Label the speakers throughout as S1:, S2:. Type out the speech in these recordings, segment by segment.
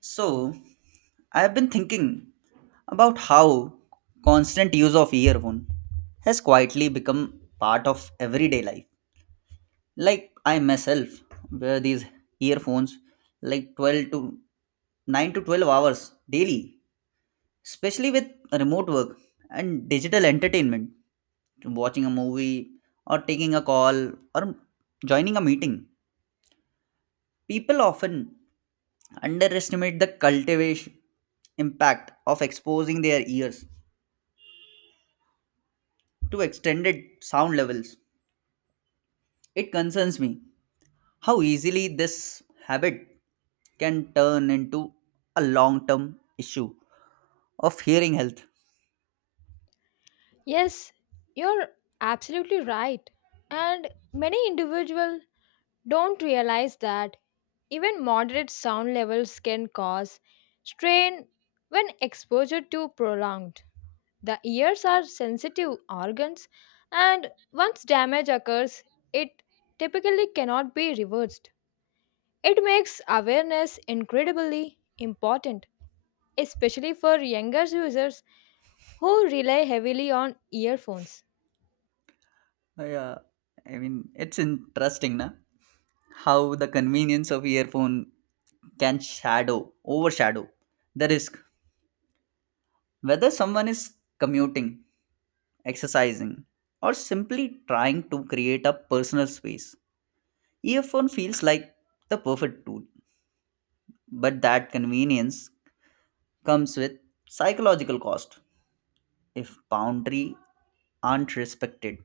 S1: So, I've been thinking about how constant use of earphone has quietly become part of everyday life. Like I myself wear these earphones like 12 to 9 to 12 hours daily, especially with remote work and digital entertainment, watching a movie or taking a call or joining a meeting. People often underestimate the cultivation impact of exposing their ears to extended sound levels. It concerns me how easily this habit can turn into a long term issue of hearing health.
S2: Yes, you're absolutely right. And many individuals don't realize that even moderate sound levels can cause strain when exposure to prolonged. The ears are sensitive organs, and once damage occurs, it typically cannot be reversed. It makes awareness incredibly important, especially for younger users who rely heavily on earphones.
S1: Yeah, I mean, it's interesting na? How the convenience of earphone can overshadow the risk. Whether someone is commuting, exercising, or simply trying to create a personal space, earphone feels like the perfect tool. But that convenience comes with psychological cost if boundary aren't respected.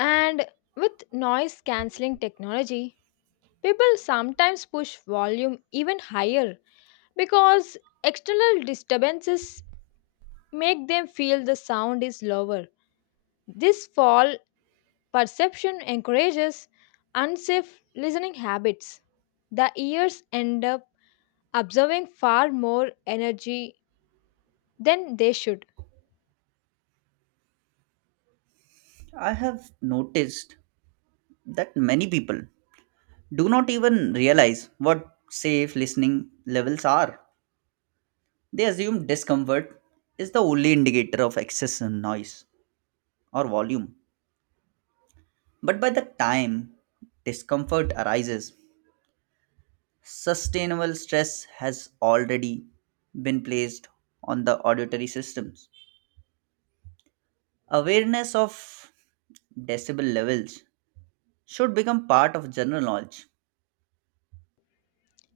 S2: And with noise cancelling technology, people sometimes push volume even higher because external disturbances make them feel the sound is lower. This fall perception encourages unsafe listening habits. The ears end up absorbing far more energy than they should.
S1: I have noticed that many people do not even realize what safe listening levels are. They assume discomfort is the only indicator of excess noise or volume. But by the time discomfort arises, sustainable stress has already been placed on the auditory systems. Awareness of decibel levels should become part of general knowledge.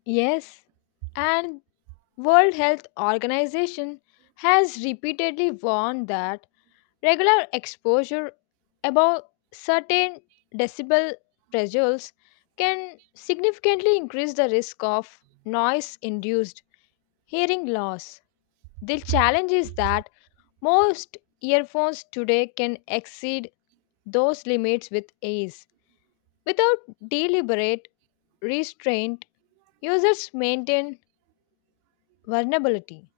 S2: Yes, and World Health Organization has repeatedly warned that regular exposure above certain decibel thresholds can significantly increase the risk of noise induced hearing loss. The challenge is that most earphones today can exceed those limits with ease. Without deliberate restraint, users maintain vulnerability.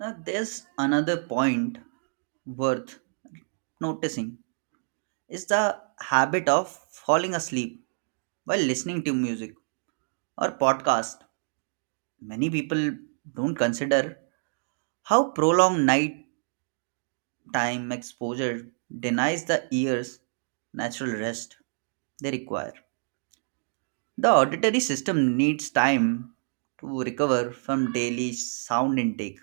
S1: Now, there's another point worth noticing is the habit of falling asleep while listening to music or podcast. Many people don't consider how prolonged night time exposure denies the ears natural rest they require. The auditory system needs time to recover from daily sound intake.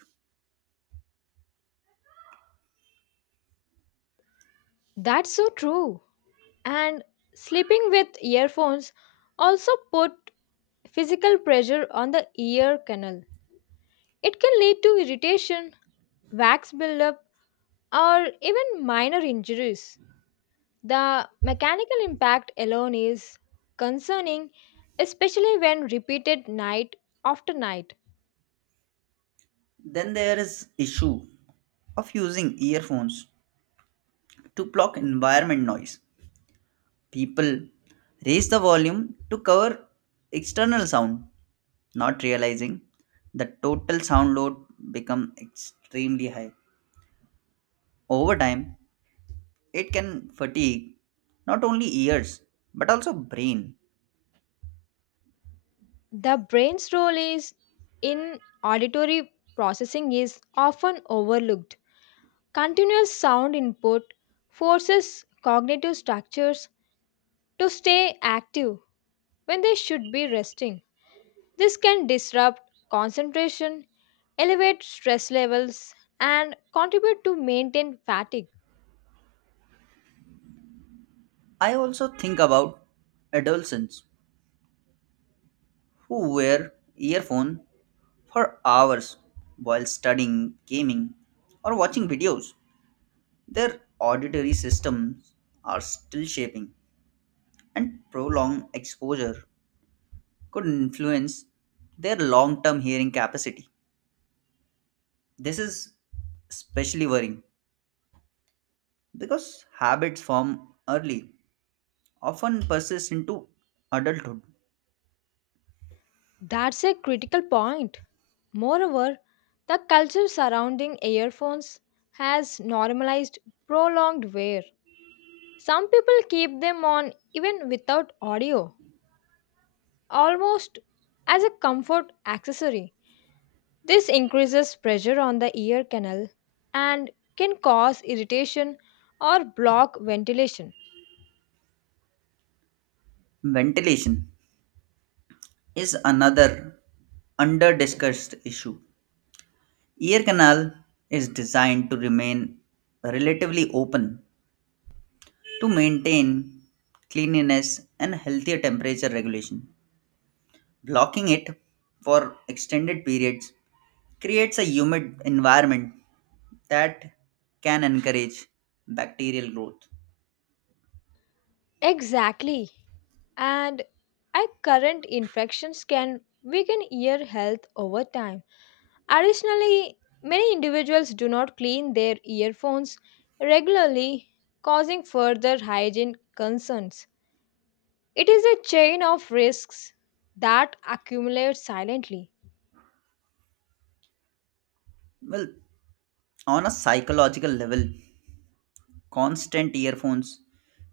S2: That's so true. And sleeping with earphones also put physical pressure on the ear canal. It can lead to irritation, wax buildup, or even minor injuries. The mechanical impact alone is concerning, especially when repeated night after night.
S1: Then there is issue of using earphones to block environment noise. People raise the volume to cover external sound, not realizing the total sound load become extremely high. Over time, it can fatigue not only ears but also brain.
S2: The brain's role is in auditory processing is often overlooked. Continuous sound input forces cognitive structures to stay active when they should be resting. This can disrupt concentration, elevate stress levels, and contribute to maintain fatigue.
S1: I also think about adolescents who wear earphone for hours while studying, gaming, or watching videos. Their auditory systems are still shaping, and prolonged exposure could influence their long-term hearing capacity. This is especially worrying because habits form early often persists into adulthood.
S2: That's a critical point. Moreover, the culture surrounding earphones has normalized prolonged wear. Some people keep them on even without audio, almost as a comfort accessory. This increases pressure on the ear canal and can cause irritation or block ventilation.
S1: Ventilation is another under discussed issue. Ear canal is designed to remain relatively open to maintain cleanliness and healthier temperature regulation. Blocking it for extended periods creates a humid environment that can encourage bacterial growth.
S2: Exactly. And our current infections can weaken ear health over time. Additionally, many individuals do not clean their earphones regularly, causing further hygiene concerns. It is a chain of risks that accumulates silently.
S1: Well, on a psychological level, constant earphones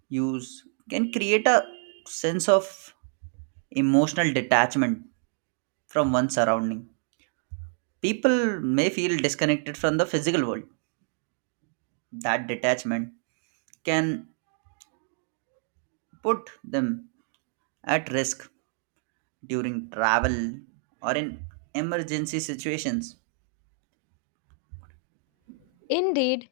S1: use can create a sense of emotional detachment from one's surrounding. People may feel disconnected from the physical world. That detachment can put them at risk during travel or in emergency situations.
S2: Indeed,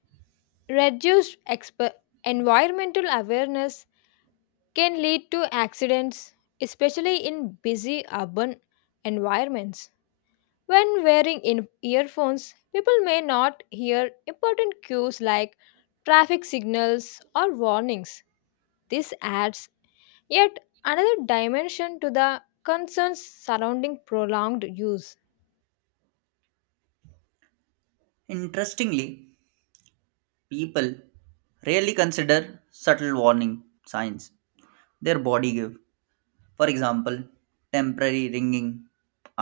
S2: reduced environmental awareness can lead to accidents, especially in busy urban environments. When wearing in earphones, people may not hear important cues like traffic signals or warnings. This adds yet another dimension to the concerns surrounding prolonged use.
S1: Interestingly, people rarely consider subtle warning signs their body give. For example, temporary ringing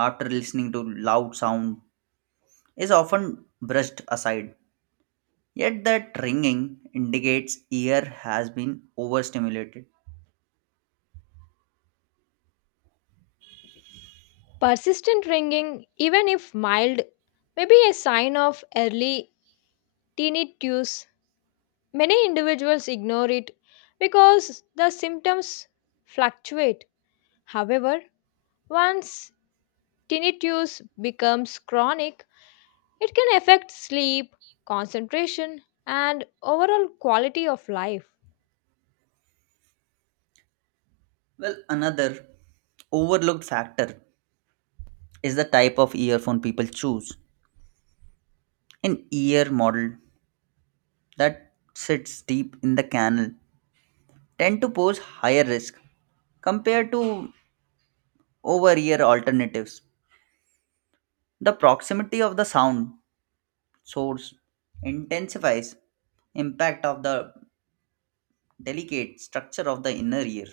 S1: after listening to loud sound is often brushed aside. Yet that ringing indicates ear has been overstimulated.
S2: Persistent ringing, even if mild, may be a sign of early tinnitus. Many individuals ignore it because the symptoms fluctuate. However, once tinnitus becomes chronic, it can affect sleep, concentration, and overall quality of life.
S1: Well, another overlooked factor is the type of earphone people choose. An ear model that sits deep in the canal tend to pose higher risk compared to over ear alternatives. The proximity of the sound source intensifies impact of the delicate structure of the inner ear.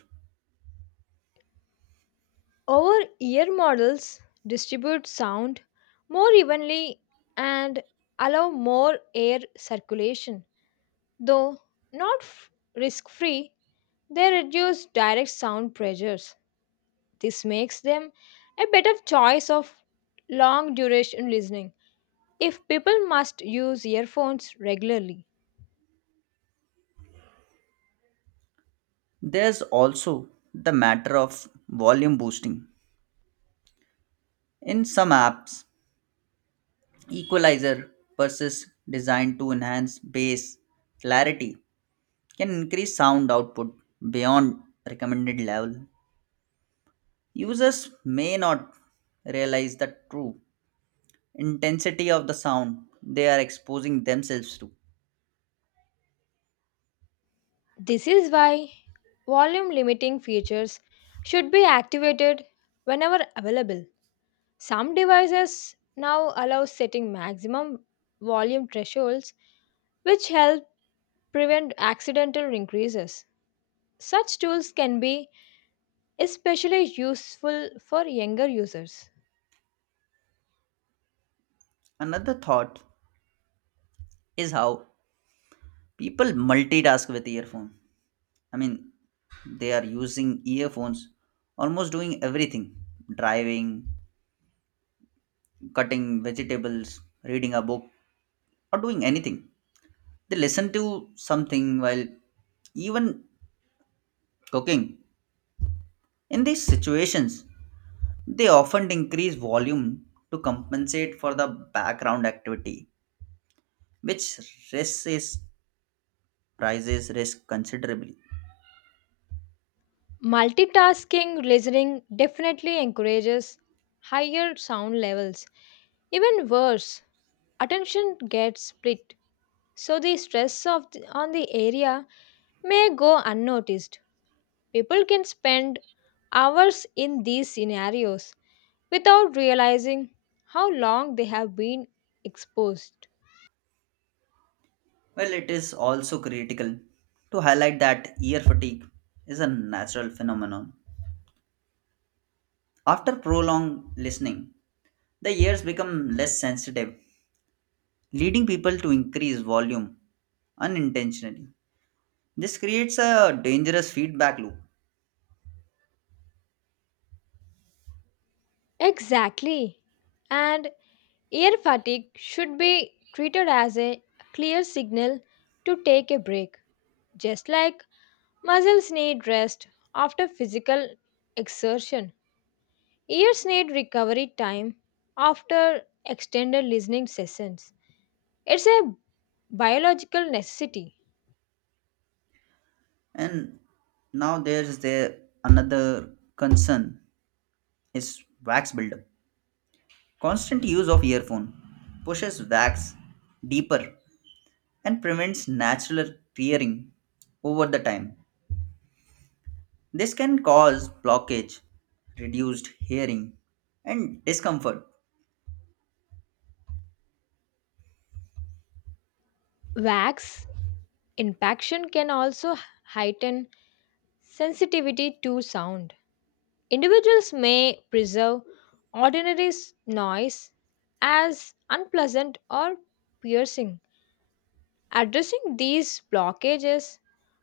S2: Our ear models distribute sound more evenly and allow more air circulation. Though not f- risk free, they reduce direct sound pressures. This makes them a better choice of long duration listening if people must use earphones regularly.
S1: There's also the matter of volume boosting. In some apps, equalizer purses designed to enhance bass clarity can increase sound output beyond recommended level. Users may not realize the true intensity of the sound they are exposing themselves to.
S2: This is why volume limiting features should be activated whenever available. Some devices now allow setting maximum volume thresholds, which help prevent accidental increases. Such tools can be especially useful for younger users.
S1: Another thought is how people multitask with earphone. I mean, they are using earphones almost doing everything: driving, cutting vegetables, reading a book, or doing anything. They listen to something while even cooking. In these situations, they often increase volume to compensate for the background activity, which raises prices risk considerably.
S2: Multitasking listening definitely encourages higher sound levels. Even worse, attention gets split so the on the area may go unnoticed. People can spend hours in these scenarios without realizing how long they have been exposed.
S1: Well, it is also critical to highlight that ear fatigue is a natural phenomenon. After prolonged listening, the ears become less sensitive, leading people to increase volume unintentionally. This creates a dangerous feedback loop.
S2: Exactly, and air fatigue should be treated as a clear signal to take a break. Just like muscles need rest after physical exertion, ears need recovery time after extended listening sessions. It's a biological necessity.
S1: And now there's the another concern is wax buildup. Constant use of earphone pushes wax deeper and prevents natural tearing over the time. This can cause blockage, reduced hearing, and discomfort.
S2: Wax impaction can also heighten sensitivity to sound. Individuals may preserve noise as unpleasant or piercing. Addressing these blockages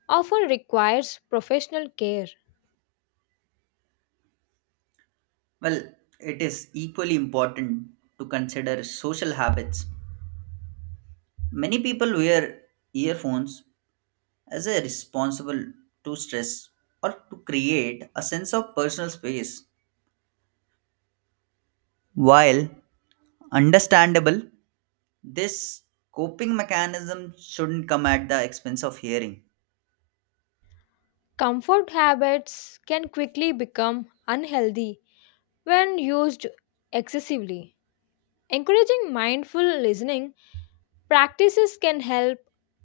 S2: often requires professional care.
S1: Well, it is equally important to consider social habits. Many people wear earphones as a responsible to stress or to create a sense of personal space. While understandable, this coping mechanism shouldn't come at the expense of hearing.
S2: Comfort habits can quickly become unhealthy when used excessively. Encouraging mindful listening practices can help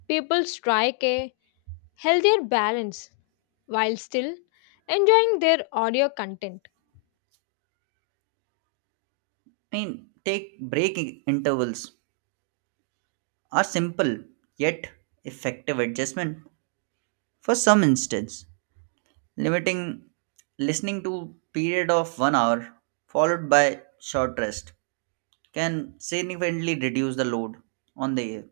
S2: people strike a healthier balance while still enjoying their audio content.
S1: I mean, take break intervals. A simple yet effective adjustment, for some instance limiting listening to period of 1 hour followed by short rest, can significantly reduce the load on the ear.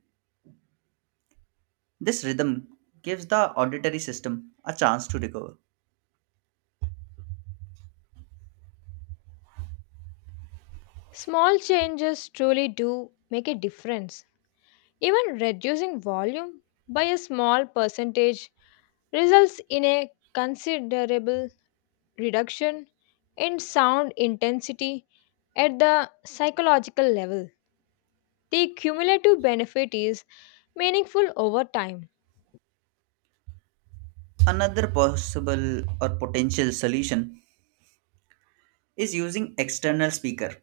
S1: This rhythm gives the auditory system a chance to recover.
S2: Small changes truly do make a difference. Even reducing volume by a small percentage results in a considerable reduction in sound intensity at the psychological level. The cumulative benefit is meaningful over time.
S1: Another possible or potential solution is using external speaker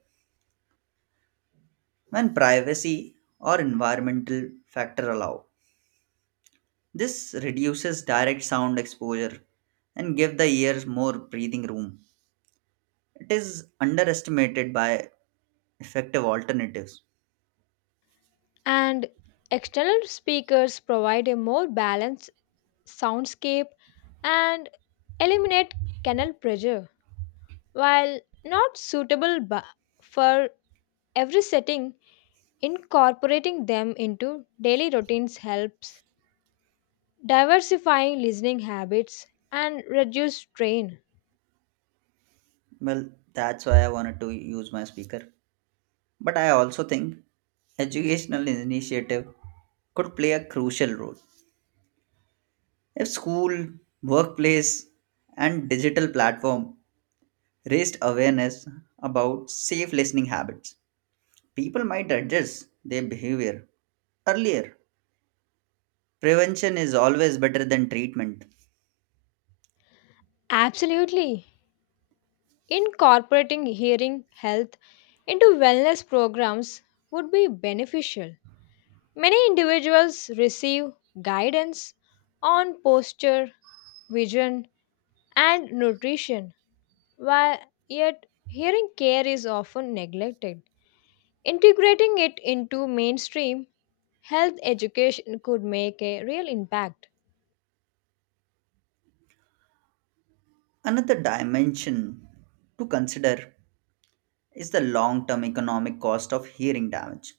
S1: when privacy or environmental factor allow. This reduces direct sound exposure and give the ears more breathing room. It is underestimated by effective alternatives.
S2: And external speakers provide a more balanced soundscape and eliminate canal pressure. While not suitable bu- for every setting, incorporating them into daily routines helps diversifying listening habits and reduce strain.
S1: Well, that's why I wanted to use my speaker. But I also think educational initiative could play a crucial role. If school, workplace, and digital platform raised awareness about safe listening habits, people might adjust their behavior earlier. Prevention is always better than treatment.
S2: Absolutely. Incorporating hearing health into wellness programs would be beneficial. Many individuals receive guidance on posture, vision, and nutrition, while yet hearing care is often neglected. Integrating it into mainstream health education could make a real impact.
S1: Another dimension to consider is the long term economic cost of hearing damage.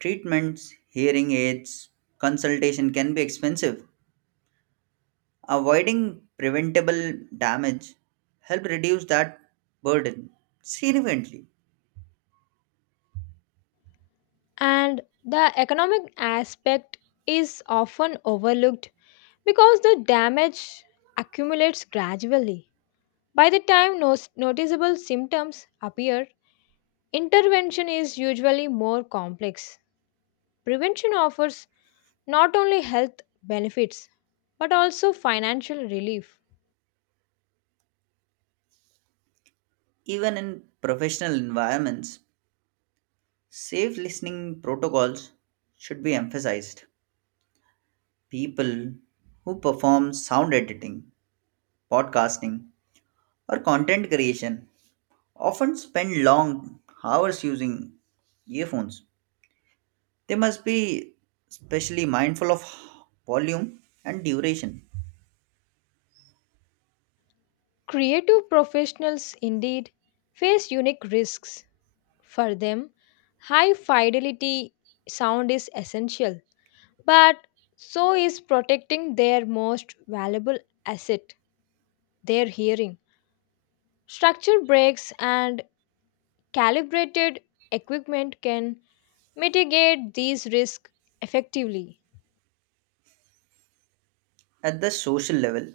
S1: Treatments, hearing aids, consultation can be expensive. Avoiding preventable damage helps reduce that burden significantly.
S2: And the economic aspect is often overlooked because the damage accumulates gradually. By the time noticeable symptoms appear, intervention is usually more complex. Prevention offers not only health benefits but also financial relief.
S1: Even in professional environments, safe listening protocols should be emphasized. People who perform sound editing, podcasting, or content creation often spend long hours using earphones. They must be especially mindful of volume and duration.
S2: Creative professionals indeed face unique risks. For them, high fidelity sound is essential, but so is protecting their most valuable asset, their hearing. Structure breaks and calibrated equipment can mitigate these risks effectively.
S1: At the social level,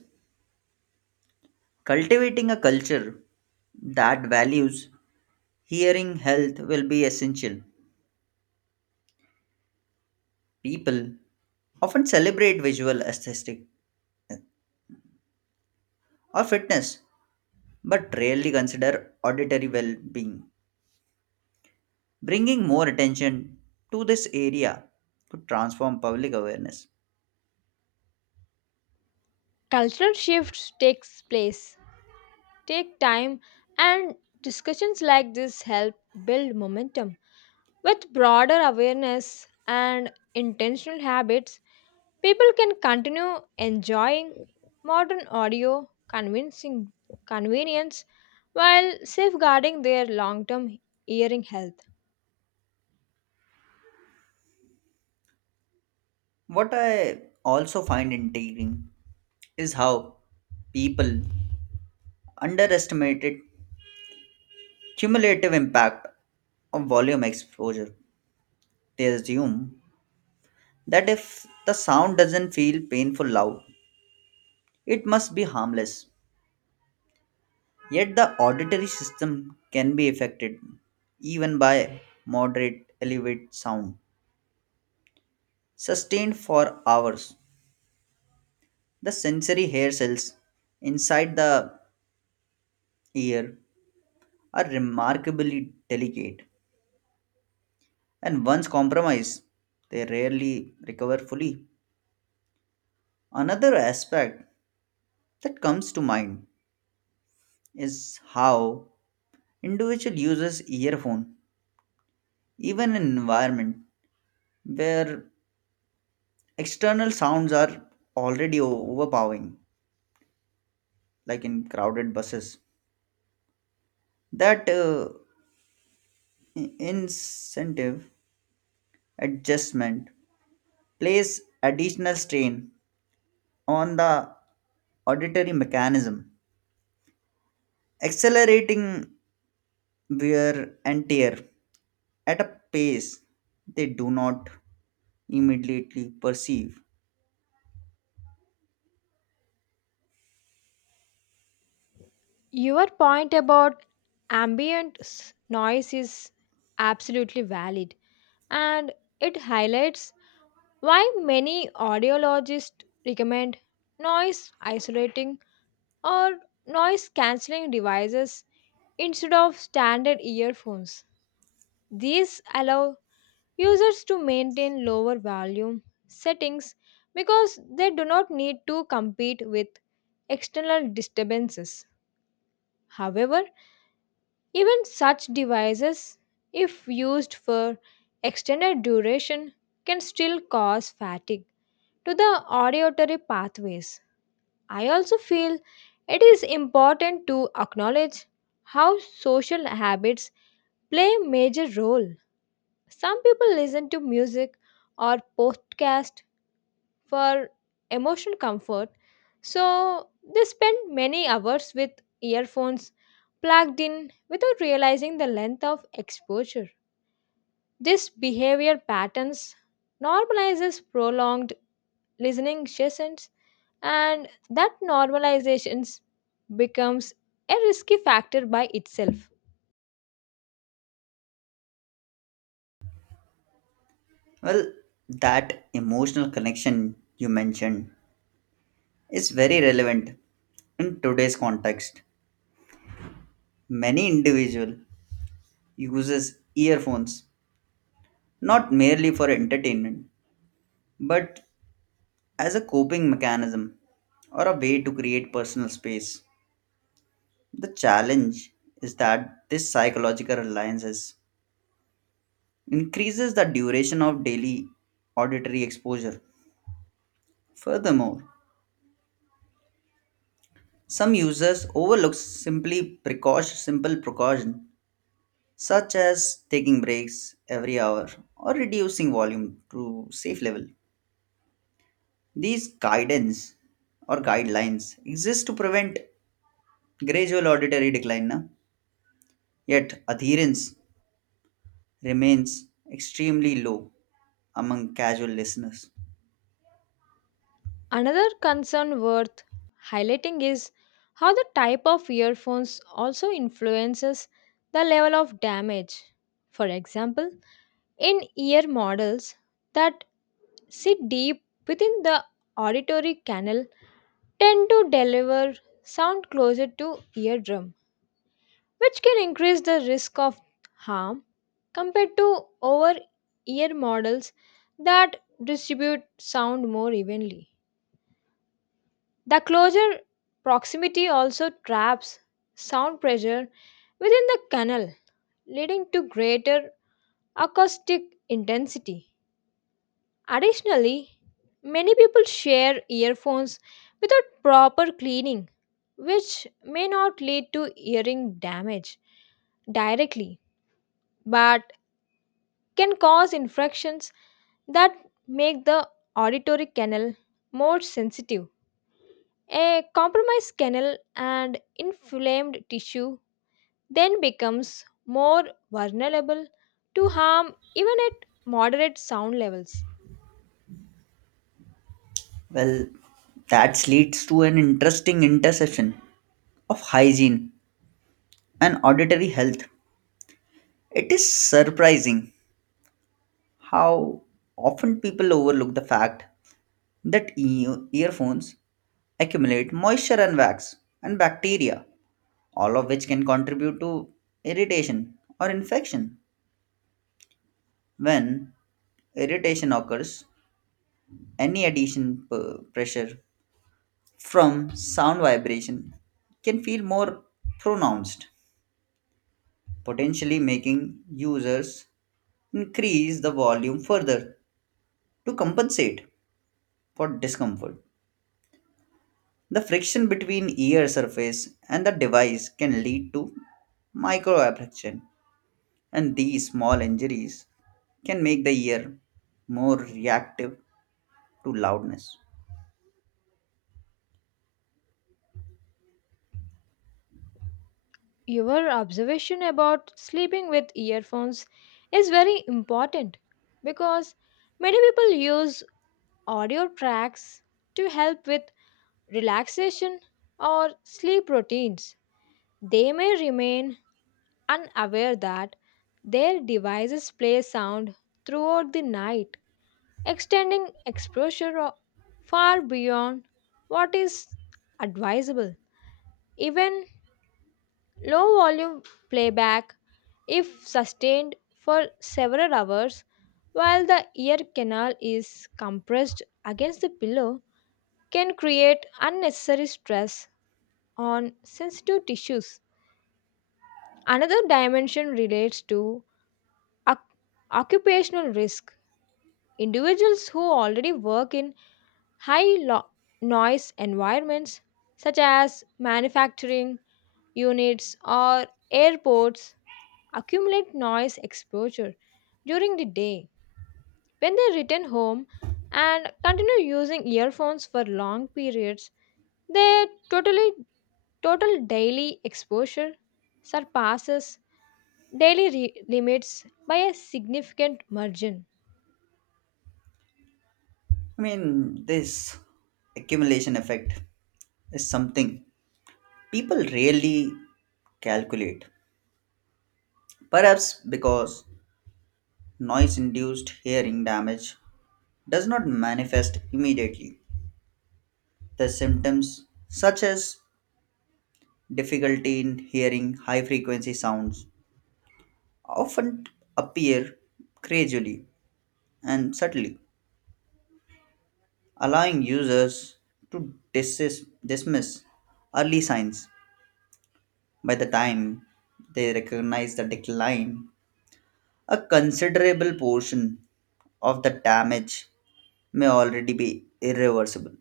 S1: cultivating a culture that values hearing health will be essential. People often celebrate visual aesthetic or fitness but rarely consider auditory well-being. Bringing more attention to this area could transform public awareness.
S2: Cultural shifts takes place, take time, and discussions like this help build momentum. With broader awareness and intentional habits, people can continue enjoying modern audio convincing convenience while safeguarding their long-term hearing health.
S1: What I also find intriguing is how people underestimated cumulative impact of volume exposure. They assume that if the sound doesn't feel painful loud, it must be harmless. Yet the auditory system can be affected even by moderate elevated sound sustained for hours. The sensory hair cells inside the ear are remarkably delicate, and once compromised, they rarely recover fully. Another aspect that comes to mind is how individual uses earphone, even in an environment where external sounds are already overpowering, like in crowded buses. That incentive adjustment plays additional strain on the auditory mechanism, accelerating wear and tear at a pace they do not immediately perceive.
S2: Your point about ambient s- noise is absolutely valid, and it highlights why many audiologists recommend noise isolating or noise cancelling devices instead of standard earphones. These allow users to maintain lower volume settings because they do not need to compete with external disturbances. However, even such devices, if used for extended duration, can still cause fatigue to the auditory pathways. I also feel it is important to acknowledge how social habits play a major role. Some people listen to music or podcast for emotional comfort, so they spend many hours with earphones plugged in without realizing the length of exposure. This behavior patterns normalizes prolonged listening sessions, and that normalization becomes a risky factor by itself.
S1: Well, that emotional connection you mentioned is very relevant in today's context. Many individual uses earphones not merely for entertainment but as a coping mechanism or a way to create personal space. The challenge is that this psychological reliance increases the duration of daily auditory exposure. Furthermore, some users overlook simple precaution such as taking breaks every hour or reducing volume to safe level. These guidance or guidelines exist to prevent gradual auditory decline, na? Yet adherence remains extremely low among casual listeners.
S2: Another concern worth highlighting is how the type of earphones also influences the level of damage. For example, in ear models that sit deep within the auditory canal tend to deliver sound closer to eardrum, which can increase the risk of harm compared to over ear models that distribute sound more evenly. The closer proximity also traps sound pressure within the canal, leading to greater acoustic intensity. Additionally, many people share earphones without proper cleaning, which may not lead to hearing damage directly but can cause infections that make the auditory canal more sensitive. A compromised canal and inflamed tissue then becomes more vulnerable to harm even at moderate sound levels.
S1: Well, that leads to an interesting intersection of hygiene and auditory health. It is surprising how often people overlook the fact that earphones accumulate moisture and wax and bacteria, all of which can contribute to irritation or infection. When irritation occurs, any addition pressure from sound vibration can feel more pronounced, potentially making users increase the volume further to compensate for discomfort. The friction between ear surface and the device can lead to microabrasion, and these small injuries can make the ear more reactive to loudness.
S2: Your observation about sleeping with earphones is very important because many people use audio tracks to help with relaxation or sleep routines. They may remain unaware that their devices play sound throughout the night, extending far beyond what is advisable. Even low volume playback, if sustained for several hours while the ear canal is compressed against the pillow, can create unnecessary stress on sensitive tissues. Another dimension relates to Oc- occupational risk. Individuals who already work in high lo- noise environments, such as manufacturing units or airports, accumulate noise exposure during the day. When they return home and continue using earphones for long periods, their total daily exposure surpasses daily limits by a significant margin.
S1: I mean, this accumulation effect is something people rarely calculate, perhaps because noise induced hearing damage does not manifest immediately. The symptoms, such as difficulty in hearing high frequency sounds, often appear gradually and subtly, allowing users to dismiss early signs. By the time they recognize the decline, a considerable portion of the damage may already be irreversible.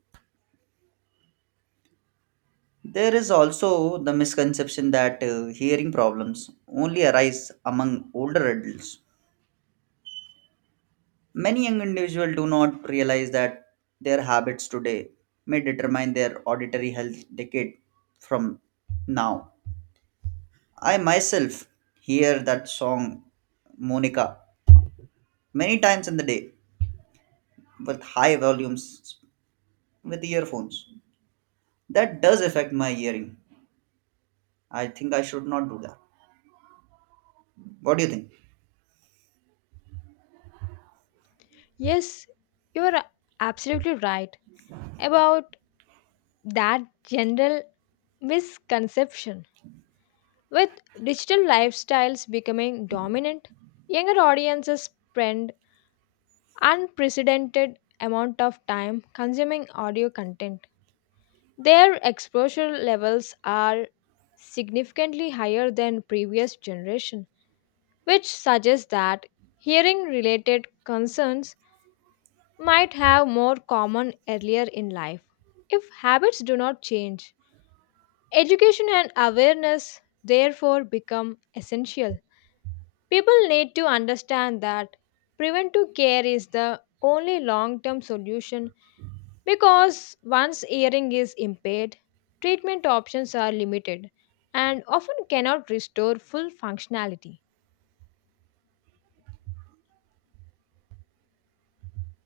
S1: There is also the misconception that hearing problems only arise among older adults. Many young individuals do not realize that their habits today may determine their auditory health decade from now. I myself hear that song Monica many times in the day with high volumes with earphones. That does affect my hearing. I think I should not do that. What do you think?
S2: Yes, you're absolutely right about that general misconception. With digital lifestyles becoming dominant, younger audiences spend unprecedented amount of time consuming audio content. Their exposure levels are significantly higher than previous generation, which suggests that hearing related concerns might have more common earlier in life. If habits do not change, education and awareness therefore become essential. People need to understand that preventive care is the only long term solution because once hearing is impaired, treatment options are limited and often cannot restore full functionality.